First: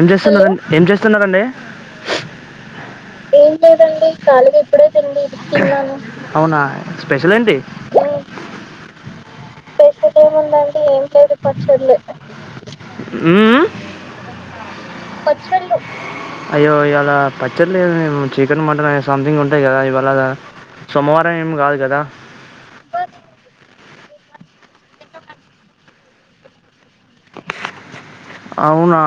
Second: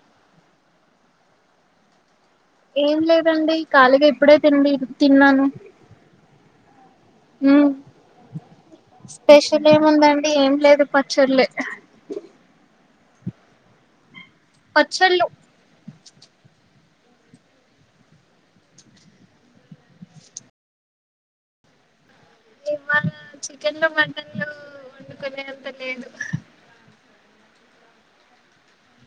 ఏం చేస్తున్నారు ఏం చేస్. చెప్తున్నారండి. అవునా స్పెషల్ ఏంటి. ఉమ్. అయ్యో అయ్యో. ఆహ్ పచ్చడ్లు లేదు ఎమ్ చికెన్ మటన్ అనే సంథింగ్ ఉంటాయి కదా. ఇవాళ సోమవారం ఏమి కాదు కదా. కన్లూ వండుకునేంత లేదు. అవునా.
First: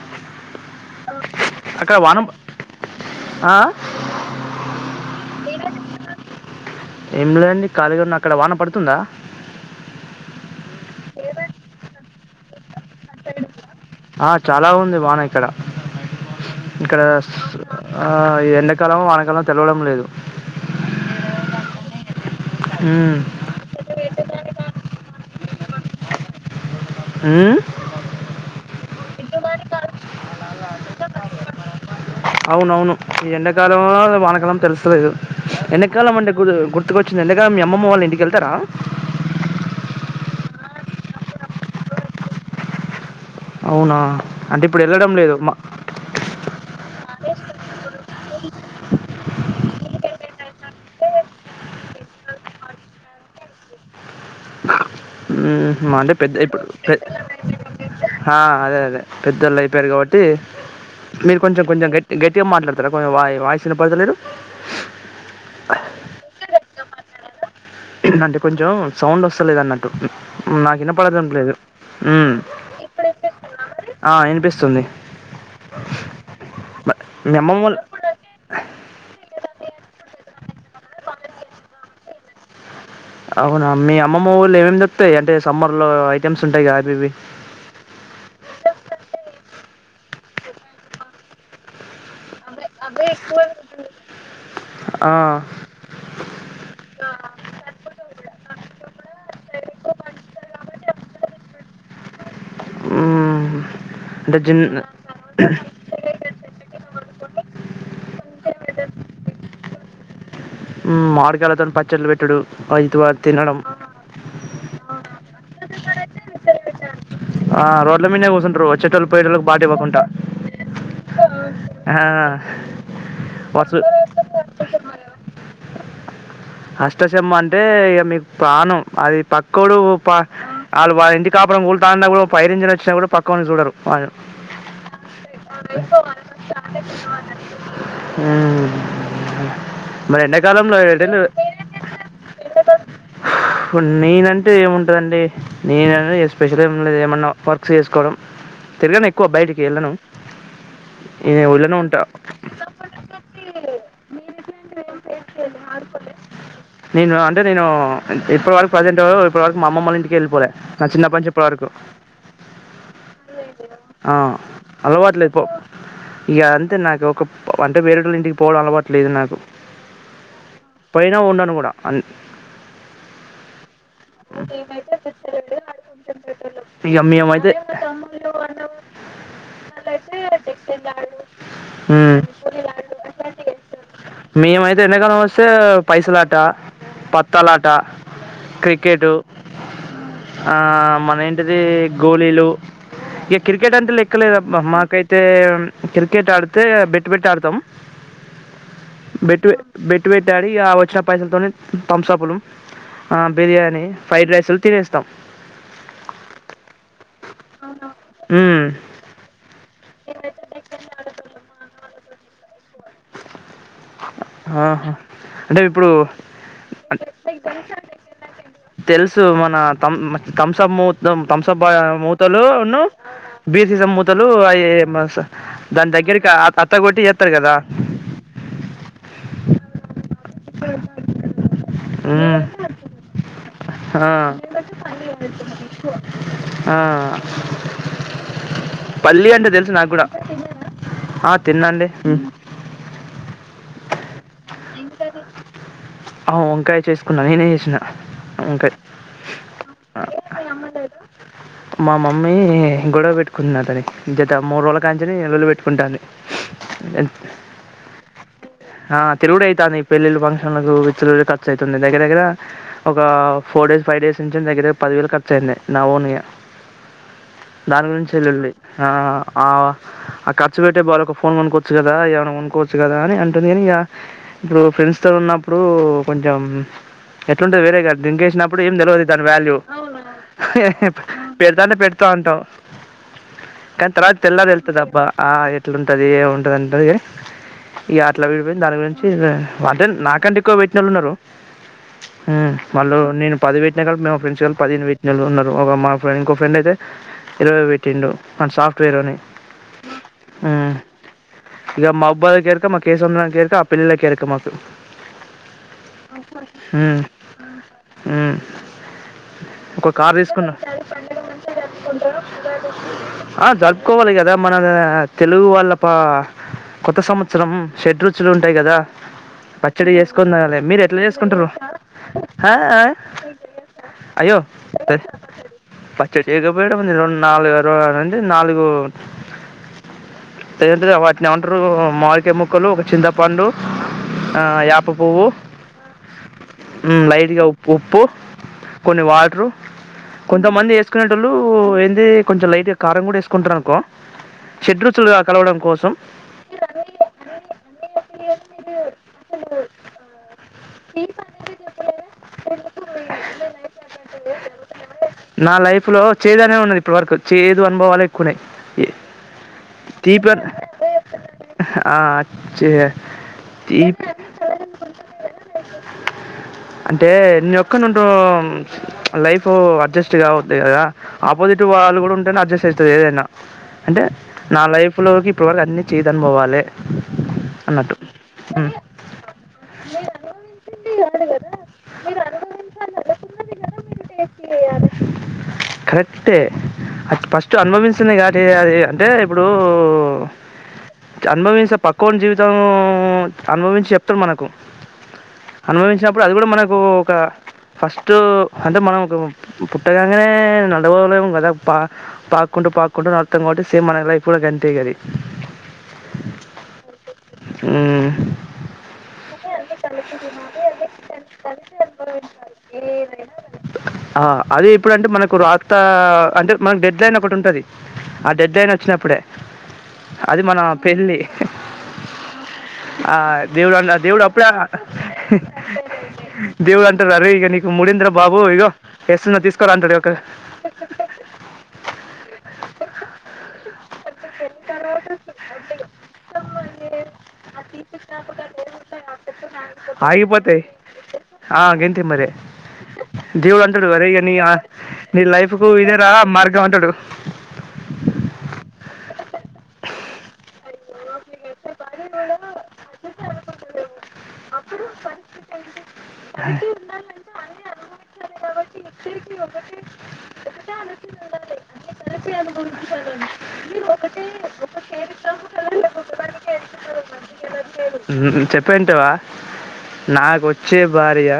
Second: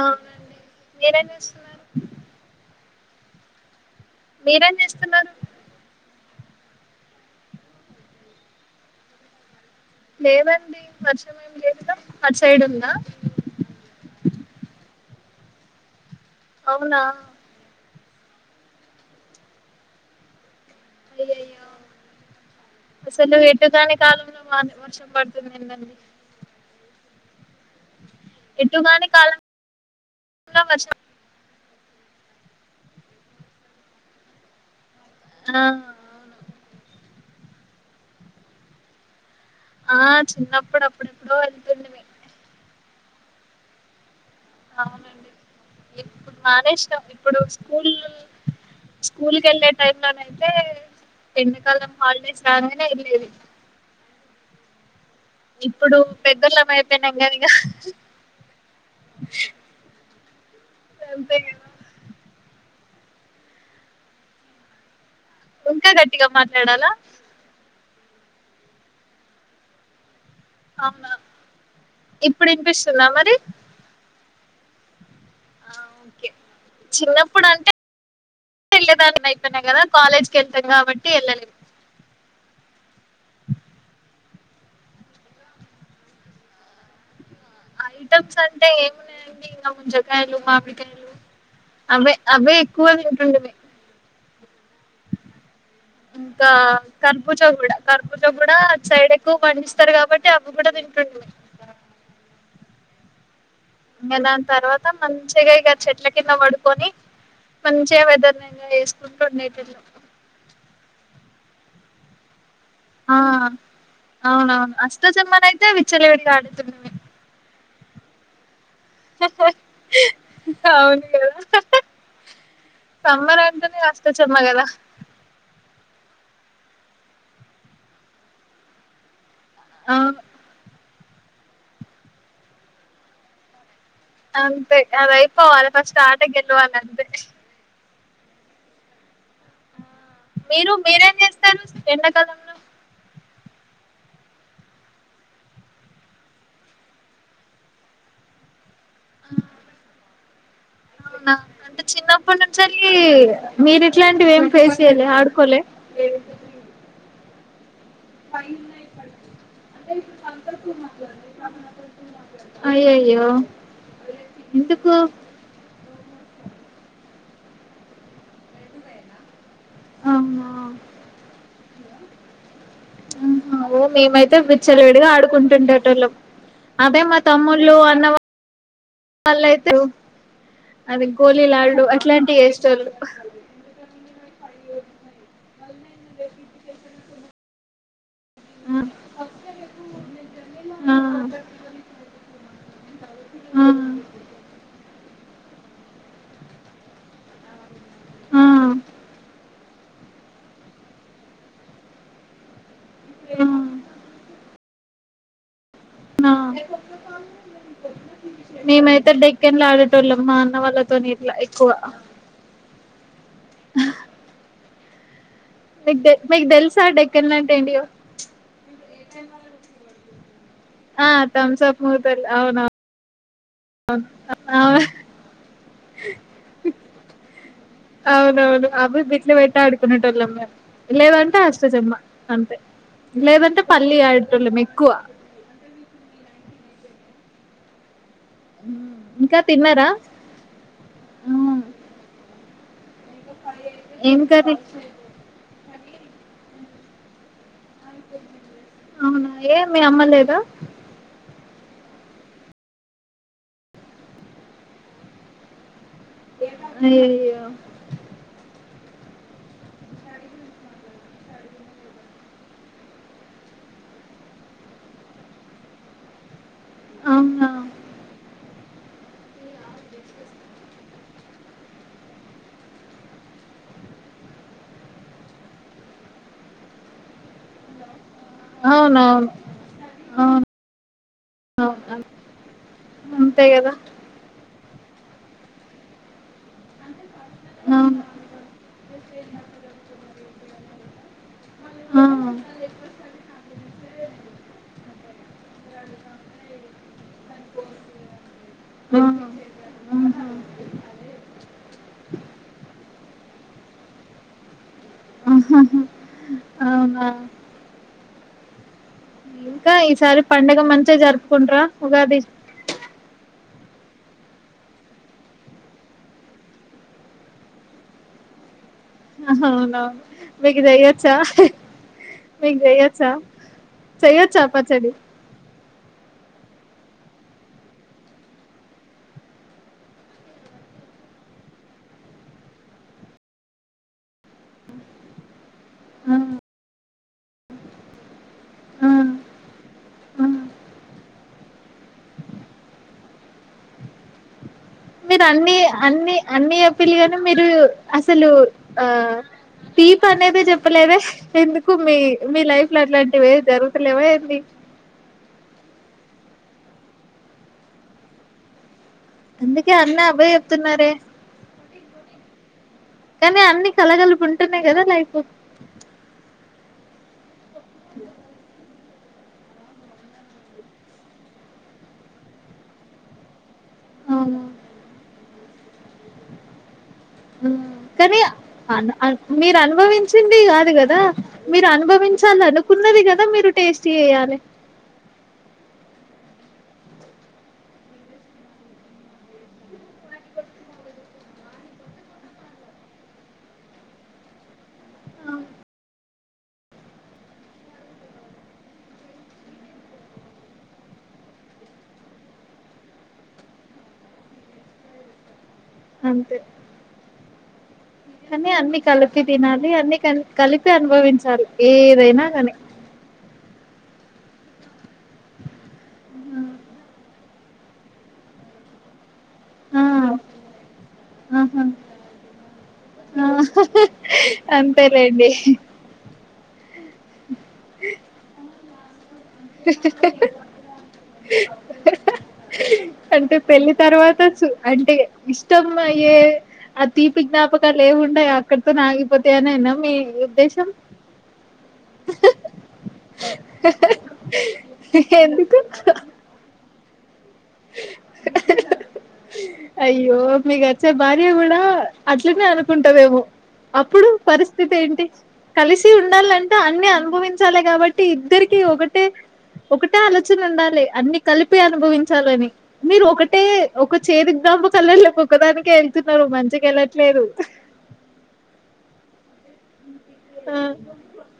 అవునండి చేస్తున్నారు అక్కడ వానం ఆ మీరేం చేస్తున్నారు ఏం లేండి కాళీగన్న అక్కడ వాన పడుతుందా లేవండి వర్షం ఏమి లేదుదా అటు సైడ్ ఉందా ఆ చాలా ఉంది వాన ఇక్కడ అవునా ఇకాడ ఆ ఇది ఎండకాలం వానకాలం తెలవడం లేదు అయ్యయ్యో మ్మ్. అసలు ను ఎటుగాని కాలంలో వర్షం పడుతుందిందండి అ ఎటుగాని కాలం అవునవును ఈ ఎండాకాలంలో వానకాలం తెలుసు ఆ ఎకాలం అంట గుర్తుచ్చ వ ఎండ కాలం మీ అమ్మమ్మ వాళ్ళు ఇంటికెళ్తారా ఆ చిన్నప్పుడు అప్పుడెప్పుడో వెళ్తుంది మీ అవునా అంటే ఇప్పుడు వెళ్ళడం అవునండి లేదు మా ఇప్పుడు నానే ఇష్టాం ఇప్పుడు స్కూల్ స్కూల్ క వెళ్ళే టై లోనైతే ఎండాకాలం హాలిడేస్ రానైనే వెళ్లేది అంటే పెద్ద ఇప్పుడు అయిపోయినాం కదా ఇగ అదే అదే పెద్దోళ్ళు అయిపోయారు కాబట్టి తే అంతే మీరు కొంచెం కదా కొంచెం గట్టి గట్టి మాట్లాడతారా వాయిస్ విన్నపడుతలేరు ఇంకా గట్టిగా మాట్లాడాలా అంటే కొంచెం సౌండ్ వస్తలేద అన్నట్టు నాకు చిన్న అవునా వినపడటం లేదు ఇప్పుడు వినిపిస్తుందా మరి వినిపిస్తుంది ఓకే మీ చిన్నప్పుడు అంటే అమ్మమ్మోళ్ళు తెదాన్నియి కదా కాలేజ్ క వెళ్తాం కాబట్టి వెళ్ళలేదు అవునా మీ అమ్మమ్మ ళ్ళ ఏమేమి తప్పాయి అంటే సమ్మర్ లో ఐటెమ్స్ ఉంటాయి అవి ఇవి ఐటమ్స్ అంటే ఏమిన్నాయండి ఇంకా ముంజకాయలు మామిడికాయలు అవి అవి ఎక్కువ తింటాం ఆ ఇంకా కర్పూచ కూడా కర్పూచా కూడా సైడ్ ఎక్కువ పండిస్తారు కాబట్టి అవి కూడా తింటడి ఆ ఇంకా దాని తర్వాత మంచిగా ఇగ చెట్ల కింద పడుకొని మంచ్ వెదర్ని ఎంజాయ్ చేసుకుంటూ ఉండేటట్లు ఉం మార్గాలతోని పచ్చళ్లు పెట్టడు ఆ అవునవును అస్ కొత్తసమ్మన అయితే విచ్చలవిడిగా ఆడుతున్నా ఆ రోడ్ల మీననే పోతంట్రు చెట్ ల్లు పోయటలకు బాటి ఇవ్వకుండా అవును కదా ఆ సమ్మర్ వర్స్ అంటేనే అష్టచమ్మ కదా అష్టచమ్మ అంటే ఇక మీకు ప్రాణం అది పక్ కోడు అవును పాక్ వాళ్ళు వాళ్ళ ఇంటి కాపురం కూలుతాన్నా కూడా పైరింజన్ వచ్చినా కూడా పక్కోళ్ళని చూడరు. వాళ్ళు అంతే అది అయిపోవాలి అద ఫస్ట్ ఆట గెల్వాలి అంతే హుమ్ మరి ఎండాకాలంలో ఎండలు ఎండా కాలంలో నేనంటే ఏముంటుదండి. నేన ఎస్పెషల్గా లే ఏమన్నా వర్క్ చేసుకోవడం. తిరగను ఎక్కువ బయటికి వెళ్ళను అవునా నేను ఊళ్ళోనే అంటే ఉంటా చిన్నప్పటి నుంచిళి మీరు ఇట్లాంటివి ఏమి ఫేస్ చేయాలే ఆడుకోలే నేను అంటే నేను ఇప్పటివరకు ప్రజెంట్ ఇప్పటి వరకు మా అమ్మమ్మ వాళ్ళ ఇంటికి వెళ్ళిపోలే. నా చిన్నప్పటి నుంచి ఇప్పటి వరకు అయ్యయ్యో ఆ ఎందుకు అలవాట్లేదుపొ. ఇగ అంతే నాకు ఒక అంటే వేరేటోళ్ళ ఇంటికి పోవడం అలవాటు లేదు నాకు అవునా పోయినా ఉండను కూడా అన్ ఆహా ఓ మేమైతే విచ్చలవిడిగా ఆడుకుంటుండేటోళ్ళం ఇగ అదే మా మేమైతే తమ్ముళ్ళు అన్న వాళ్ళయితే అది గోళీలాడు హు అట్లాంటివి చేసేటోళ్ళు మేమైతే ఎండకాలం వస్తే పైస లాట పత్ తలాట క్రికెట్ ఆ మన ఏంటిది గోళీలు ఇక ఆ క్రికెట్ అంటే లెక్కలేదు మ మాకైతే క్రికెట్ ఆడితే బెట్ బెట్ ఆడతాం ఆ బెట్టు ఎ బెట్ వెట్ ఆ ఇగ వచ్చిన పైసలతో థంసపులు, బిర్యానీ ఫ్రైడ్ రైసులు తినేస్తాం. ఉమ్ మేమైతే డెక్కన్ల ఆడేటోళ్ళం మా అన్న వాళ్ళతోనే ఇట్ల ఎక్కువ ఆహా అంటే ఇప్పుడు మీకు మీకు తెలుసా డెక్కన్లు అంటే ఏంటియో తెలుసు మన థం థంసప్ మూత్ ఆ థంసప్ బాయ్ థమ్సప్ మూతలు అవునవును మూతలునూ బీసి స మూతలు అవి అవును దాని దగ్గరికి అత్తగొట్టి చేస్తారు కదా అవునవును. అవి బిట్లు పెట్టి ఆడుకునేటోళ్ళం మేం. లేదంటే అష్టచమ్మ అంతే నేనైతే లేదంటే పల్లి ఆడేటోళ్ళం నచ్చలేదు ఎక్కువ. ఆ పల్లి ఇంకా అంటే తెలుసు తిన్నారా నాకు కూడా ఆ తిన్నాండి ఏం కర్రీ అవు వంకాయ చేసుకున్నాను నేనే చేసినా అవునా ఏ మీ అమ్మలేదా మా మమ్మీ గొడవ పెట్టుకుంటున్న నాతోని గత మూడు రోజుల కాంచని లొల్లి పెట్టుకుంటాను అయ్యయ్యో హ తిరుగుడు అవుతాంది పెళ్ళిళ్ళ ఫంక్షన్లకు విత్తలు ఖర్చు అవుతుంది దగ్గర దగ్గర ఒక ఫోర్ డేస్ ఫైవ్ డేస్ నుంచి దగ్గ దగ్గర పదివేలు ఖర్చ అయింది నా ఓన్ గ అవునా దాని గురించి వెళ్లుళీ ఆ ఆ కచ పేటే బక ఫోన్ కొన్ కదా ఏమైనా ఉనుకోవచ్చు కదా అని అంటుంది కానీక ఇప్పుడు ఫ్రెండ్స్ తో ఉన్నప్పుడు కొంచెం ఎట్లుంటే వేరే కా దింకేసినప్పుడు ఏం తెలియదు దాని అవునవును వాల్యూ పెడతానే పెడతా అవునవును అంటాం అంతే కదా కానీ తర్వాత తెల్ల తెలు దబ్బ ఆ ఎట్లుంటది [inaudible] ఈ అవును అటలా విీడిబ దానిళ అంటే నాకంటే ఎక్కువ పెట్టీ నోళ్ళు ఉన్నారు ఆ హ్మ్ వాళ్ళు నేను పది పెట్టిన కాబటి మా ఫ్రెండ్స్ పదిహేను పెట్టినోళ్ళు ఉన్నారు మా ఫ్రెం ఇంకో ఫ్రెండ్ అయితే ఇరవై పెట్టిండు తను సాఫ్ట్వేర్ ఆ ఆహా అని ఇక మా అబ్బాయిలకి ఎరుక మా కేసుంద్రం హెయిర్ క ఆ పిల్ల ఎరుక మాకు‌ ఆహా హ్మ్ అవునా హ్మ్ ఇంకా ఈసారి పండుగ మంచిగా జరుపుకుంటరా ఉగాది ఆ జరుకోవాలి కదా మన తెలుగు వాళ్ళ పా కొత్త సంవత్సరం షడ్ రుచులు ఉంటాయి కదా అవునవును పచ్చడి చేసుకున్నారు మీకు మీరు ఎట్లా చెయ్యొచ్చా చేసుకుంటారు హా మీకు హా చెయ్యొచ్చా అయ్యో చెయ్యొచ్చా పచ్చడి పచ్చడియకపోయిడం నాలుగు అంటే నాలుగు [inaudible] పట్నే ఉంటారు మామీదికాయ ముక్కలు ఒక చింతపండు యాప పువ్వు ఆ లైట్గా ఉప్పు ఉప్పు ఆ కొన్ని వాటరు ఆ కొంతమంది వేసుకునేటోళ్ళు ఏంది కొంచెం లైట్గా కారం కూడా వేసుకుంటారు అనుకో షడ్ రుచులు మీరు అన్ని కలవడం కోసం అన్ని అన్ని అప్పలుగానీ మీరు అసలు ఆ తీపి అనేది చెప్పలేదే ఎందుకు మీ మీ లైఫ్ లో అట్లాంటివే జరుగుతలేవా ఏంది నా లైఫ్లో చేదు అనే ఉన్నది ఇప్పటివరకు చేదు అనుభవాలు ఎక్కువన్నాయి అందుకే అన్నీ అవే చెప్తున్నారే హ కానీ అన్ని కలగలుపు ఉంటున్నాయి కదా లైఫు అంటే ఎన్ని [unintelligible] లైఫ్ అడ్జస్ట్ కావోదిగా కదా ఆపోజిట్ వాళ్ళు కూడా ఉంటేనే అడ్జస్ట్ అవుతుంది ఏదైనా అంటే అవును నా లైఫ్ లోకి ట్వవల్ అన్నీ చేదు అనుభావాలే కనీ అ మీరు అనుభవించింది కాదు కదా మీరు అనుభవించాల అనుకున్నది కదా మీరు టేస్టీ చేయాలి అంతే అది ఫస్ట్ అనుభవస్తుంది కానీ అది అంటే ఇప్పుడూ అనుభవించే పక్క ఉన్న జీవితం అనుభవించి చెప్తమ్ మనకు అనుభవించినప్పుడు అది కూడ మనకు ఒక ఫస్ట్ అంటే మనం ఒక పుట్టగానే నడవలేము కదా పా పాక్కుంటూ పాక్కుంటూ నడుస్తాం కాబట్టి సేమ్ మన లైఫ్ కూడా కంట కది అంతె హ్మ్. కానీ అన్ని కలిపి తినాలి అన్ని కలి కలిపి అనుభవించాలి ఏదైనా కానీ ఆ అది ఇప్పుడంటే మనకు రాత అంటే మనకు డెడ్ లైన్ ఒకటి ఉంటాది ఆ డెడ్ లైన్ వచ్చినప్పుడే ఆ అది మన పెళ్ళి ఆహా ఆ దేవుడన్న దేవుడప్పుడె అంతేలేండి దేవుడు అంటరు [unintelligible] నీకు మూడింద్ర బాబు ఇగో తీసుకోరా" అంటాడు. ఒక అంటే పెళ్లి తర్వాత చు అంటే ఇష్టం అయ్యే ఆ తీపి జ్ఞాపకాలు ఏమున్నాయో అక్కడితో నా ఆగిపోతాయ అని నమ్మి మీ ఆగిపోతాయి. ఉద్దేశం ఆ! గంతే మరి. దేవుడంటాడు, "అరేయ్! ఇగ నీ లైఫ్ ఎందుకు కు ఇదేన మార్గం అంటాడు [inaudible] [inaudible] అయ్యో మీగచ్ చె భార్య కూడా అట్లనే అనుకుంటదేమో అప్పుడు పరిస్థితి ఏంటి కలిసి ఉండాలంటే అన్ని అనుభవించాలె కాబట్టి ఇద్దరికి ఒకటే ఒకటే ఆలోచన ఉండాలి అన్ని కలిపి అనుభవించాలని మీరు ఒకటే ఒక చేదు [inaudible] వెళ్ళట్లేదు ఉమ్ చెప్పేదింటావ నాకు ఆ వచ్చే భార్య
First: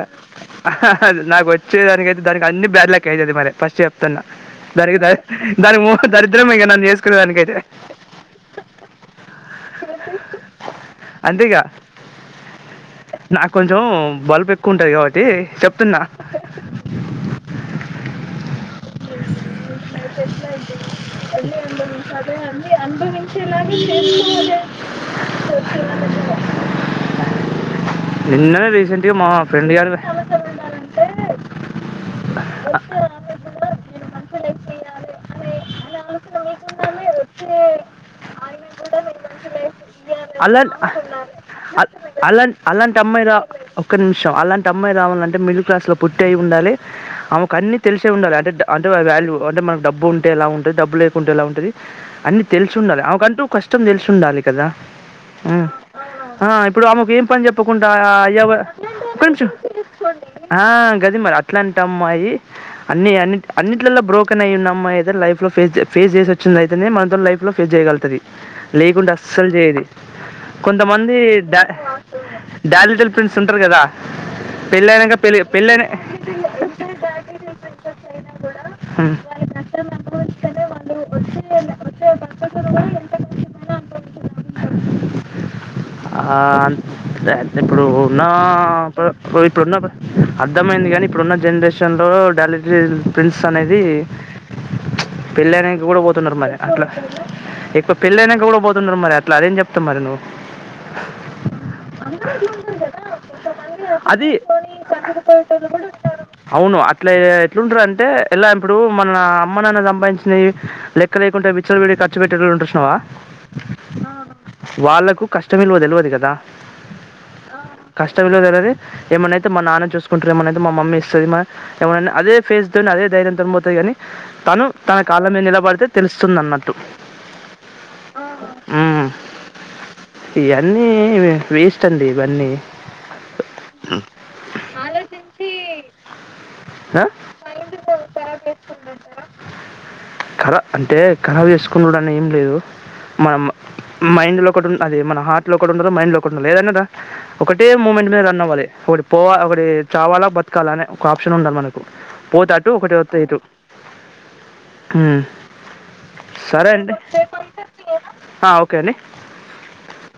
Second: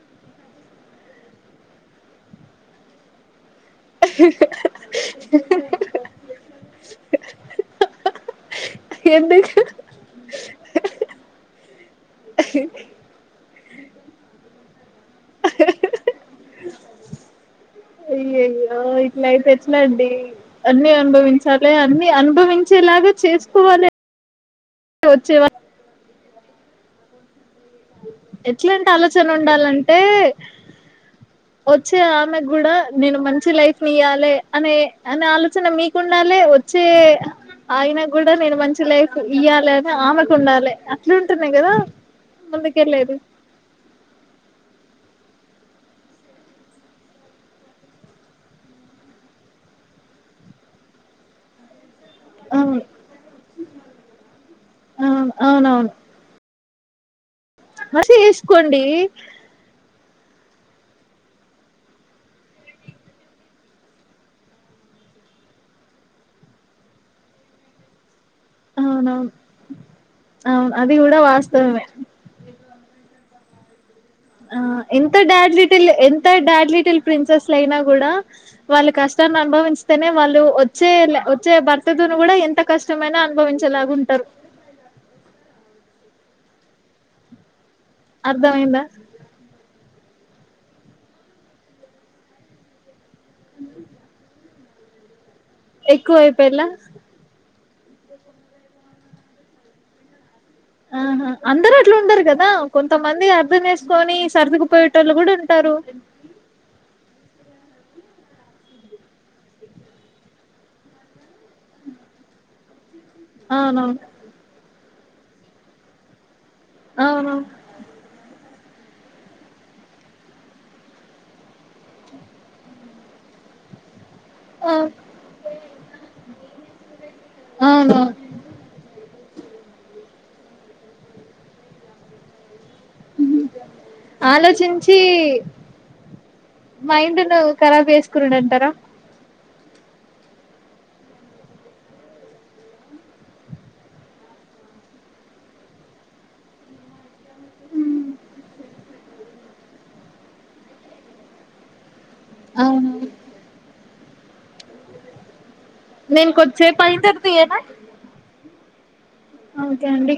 నాకు వచ్చేదానికయితే దానికి అన్ని బ్యాడ్ లెక్క అయతది మరి ఫస్ట్ చెప్తున్న దరిగి ద దానికి మూహం దరిద్రమే ఇంక నన్ను చేసుకునే దానికైతే ఎందుకు అంతే ఇక నాక్ కొంచం బల్పు ఎక్కువ ఉంటది కాబట్టి చెప్తున్నా అయ్యయ్యో ఇట్ల అయితే ఎట్లండి అన్ని అనుభవించాలె అన్ని అనుభవించేలాగ చేసుకోవాలె వచ్చెవా స ఎట్లాంటి ఆలోచన గారు ఉండాలంటే వచ్చే ఆమెకు కూడా నేను మంచి లైఫ్ ఇయ్యాలె అనే అనే ఆలోచన మీకుండాలి వచ్చే ఆయన కూడా నేను మంచి మంచి ల్పెఫ్ ఇయ్యాలె అని ఆమెకు అలా- ఉండాలి అట్ల ఉంటునె కదా అ- అలా అలాంటి ముందుకెళ్ళేది అమ్మాయిరా ఒక్క నిమిషం అలాంటి అమ్మాయి అమ్మాయి రావాలంటే మిడిల్ క్లాస్ లో పుట్టి అయి ఉండాలి ఆమెకు అన్ని తెలిసే ఉండాలి అంటే అంటే వాల్యూ అంటే మన డబ్బు ఉంటే ఎలా ఉంటంది డబ్బు లేకుంటే ఎలా ఉంటది అన్నీ అవును తెల్సుండాలే ఆమెకంటూ కష్టం తెల్సుండాలి కదా అవును అవునవును ఆ ఇప్పుడు ఆమెకు ఏం పని జెప్పకుండా మంచిగా ఎవ చేసుకోండి ఒక్క నిమిషం ఆ గది మరి అట్లాంటమ్మాయి అన్ని అన్ని అన్నిట్లలో బ్రోకెన్ అయ్యూన్న అమ్మాయి అయితే లైఫ్ లో ఫే ఫేస్ చేసి వచ్చిందయితనే మనతో లైఫ్ లో ఫేస్ చేయగలుగుతది. అవునవును లేకుంటస్సలు చేయది, అవును అది కొంతమంది కూడా డా వాస్తవమే డాలిటిల్ ప్రిన్స్ ఉంటరు కదా ఆ పెళ్ళైనాక ఎంత పెళ్ళి డాడ్ పెళ్ళైన లిటిల్ ఎంత డాడ్ లిటిల్ ప్రిన్సెస్లయినా గూడ వాళ్ళ ఉమ్. కష్టాన్ని అనుభవించితేనే వాళ్ళు వచ్చే వచ్చే భర్తతోను కూడా ఎంత కష్టమైనా అన్ అనుభవించేలాగుంటరు. ఆన్ తె ఇప్పుడు ఉన్నా అర్థమైందా ఇప్పుడున్న అర్థమైంది గని ఇప్పుడున్న జనరేషన్ లో డాలిటరీ ప్రిన్స్ అనేది పెళ్ళైనంక కూడ పోతున్నరు మరి ఎక్కువైపోయేలా అట్లా పెళ్ళైనంక గూడ పోతున్నరు మరి అట్ల అదేం చెప్తవ్ మరి నువు? ఆహా అందరు అట్లుండరు కదా, కొంతమంది అర్థం చేసుకొని అది సర్దుకుపోయేటోళ్ళు గూడుంటరు. ఎట్లుంటరు అంటే ఎలా ఇప్పుడు మన అమ్మ నాన్న సంపాదించినయి, లెక్క లేకుండా విచ్చల విడి ఖర్చు పెట్టేటోళ్ళు ఉంటరు చూ స్నవా అవునవును వాళ్ళకు కష్టం విలువ తెలివదు గదా అవునవును కష్టం విలువ తేల్వది ఏమైనైతే మా నాన్న చూసుకుంటరు, ఏమనైతే మా మమ్మీ ఇస్తది, ఏమైనా అదే ఫేస్ తోని అదే ధైర్యం తొని పోతదిగని తను ఆ తన కాళ్ల మీద నిలబడితే తెలుస్తుందన్నట్టు. హ్మ్. అవునవును ఇయన్నీ వేస్ట్ అండి ఇవన్నీ ఆలోచించి ఆ! మైండ్ ను కరాబ్ చేసుకునుడు అంటరా? కరా అంటే కరాబ్ చేసుకునుడని ఏం లేదు మనం మ మైండ్ లో ఒకటి ఉం అది మన హార్ట్ లో ఒకటి ఉండలి మైండ్ లో ఒకటి ఉండలి ఏదన్న దా ఒకటే మూమెంట్ మీద రన్ అవ్వాలి. ఒకటి పోవా ఒకటి చావాలా బతకాలా అనే ఒక ఆప్షన్ ఉండాలి మనకు. పోతా అటు అవును ఒకటి వత్తే ఇటు. హ్మ్ నేన్ కొద్దిసేపు అయింతర్త జేయన? హా ఒక్ కండి ఓకే అండి.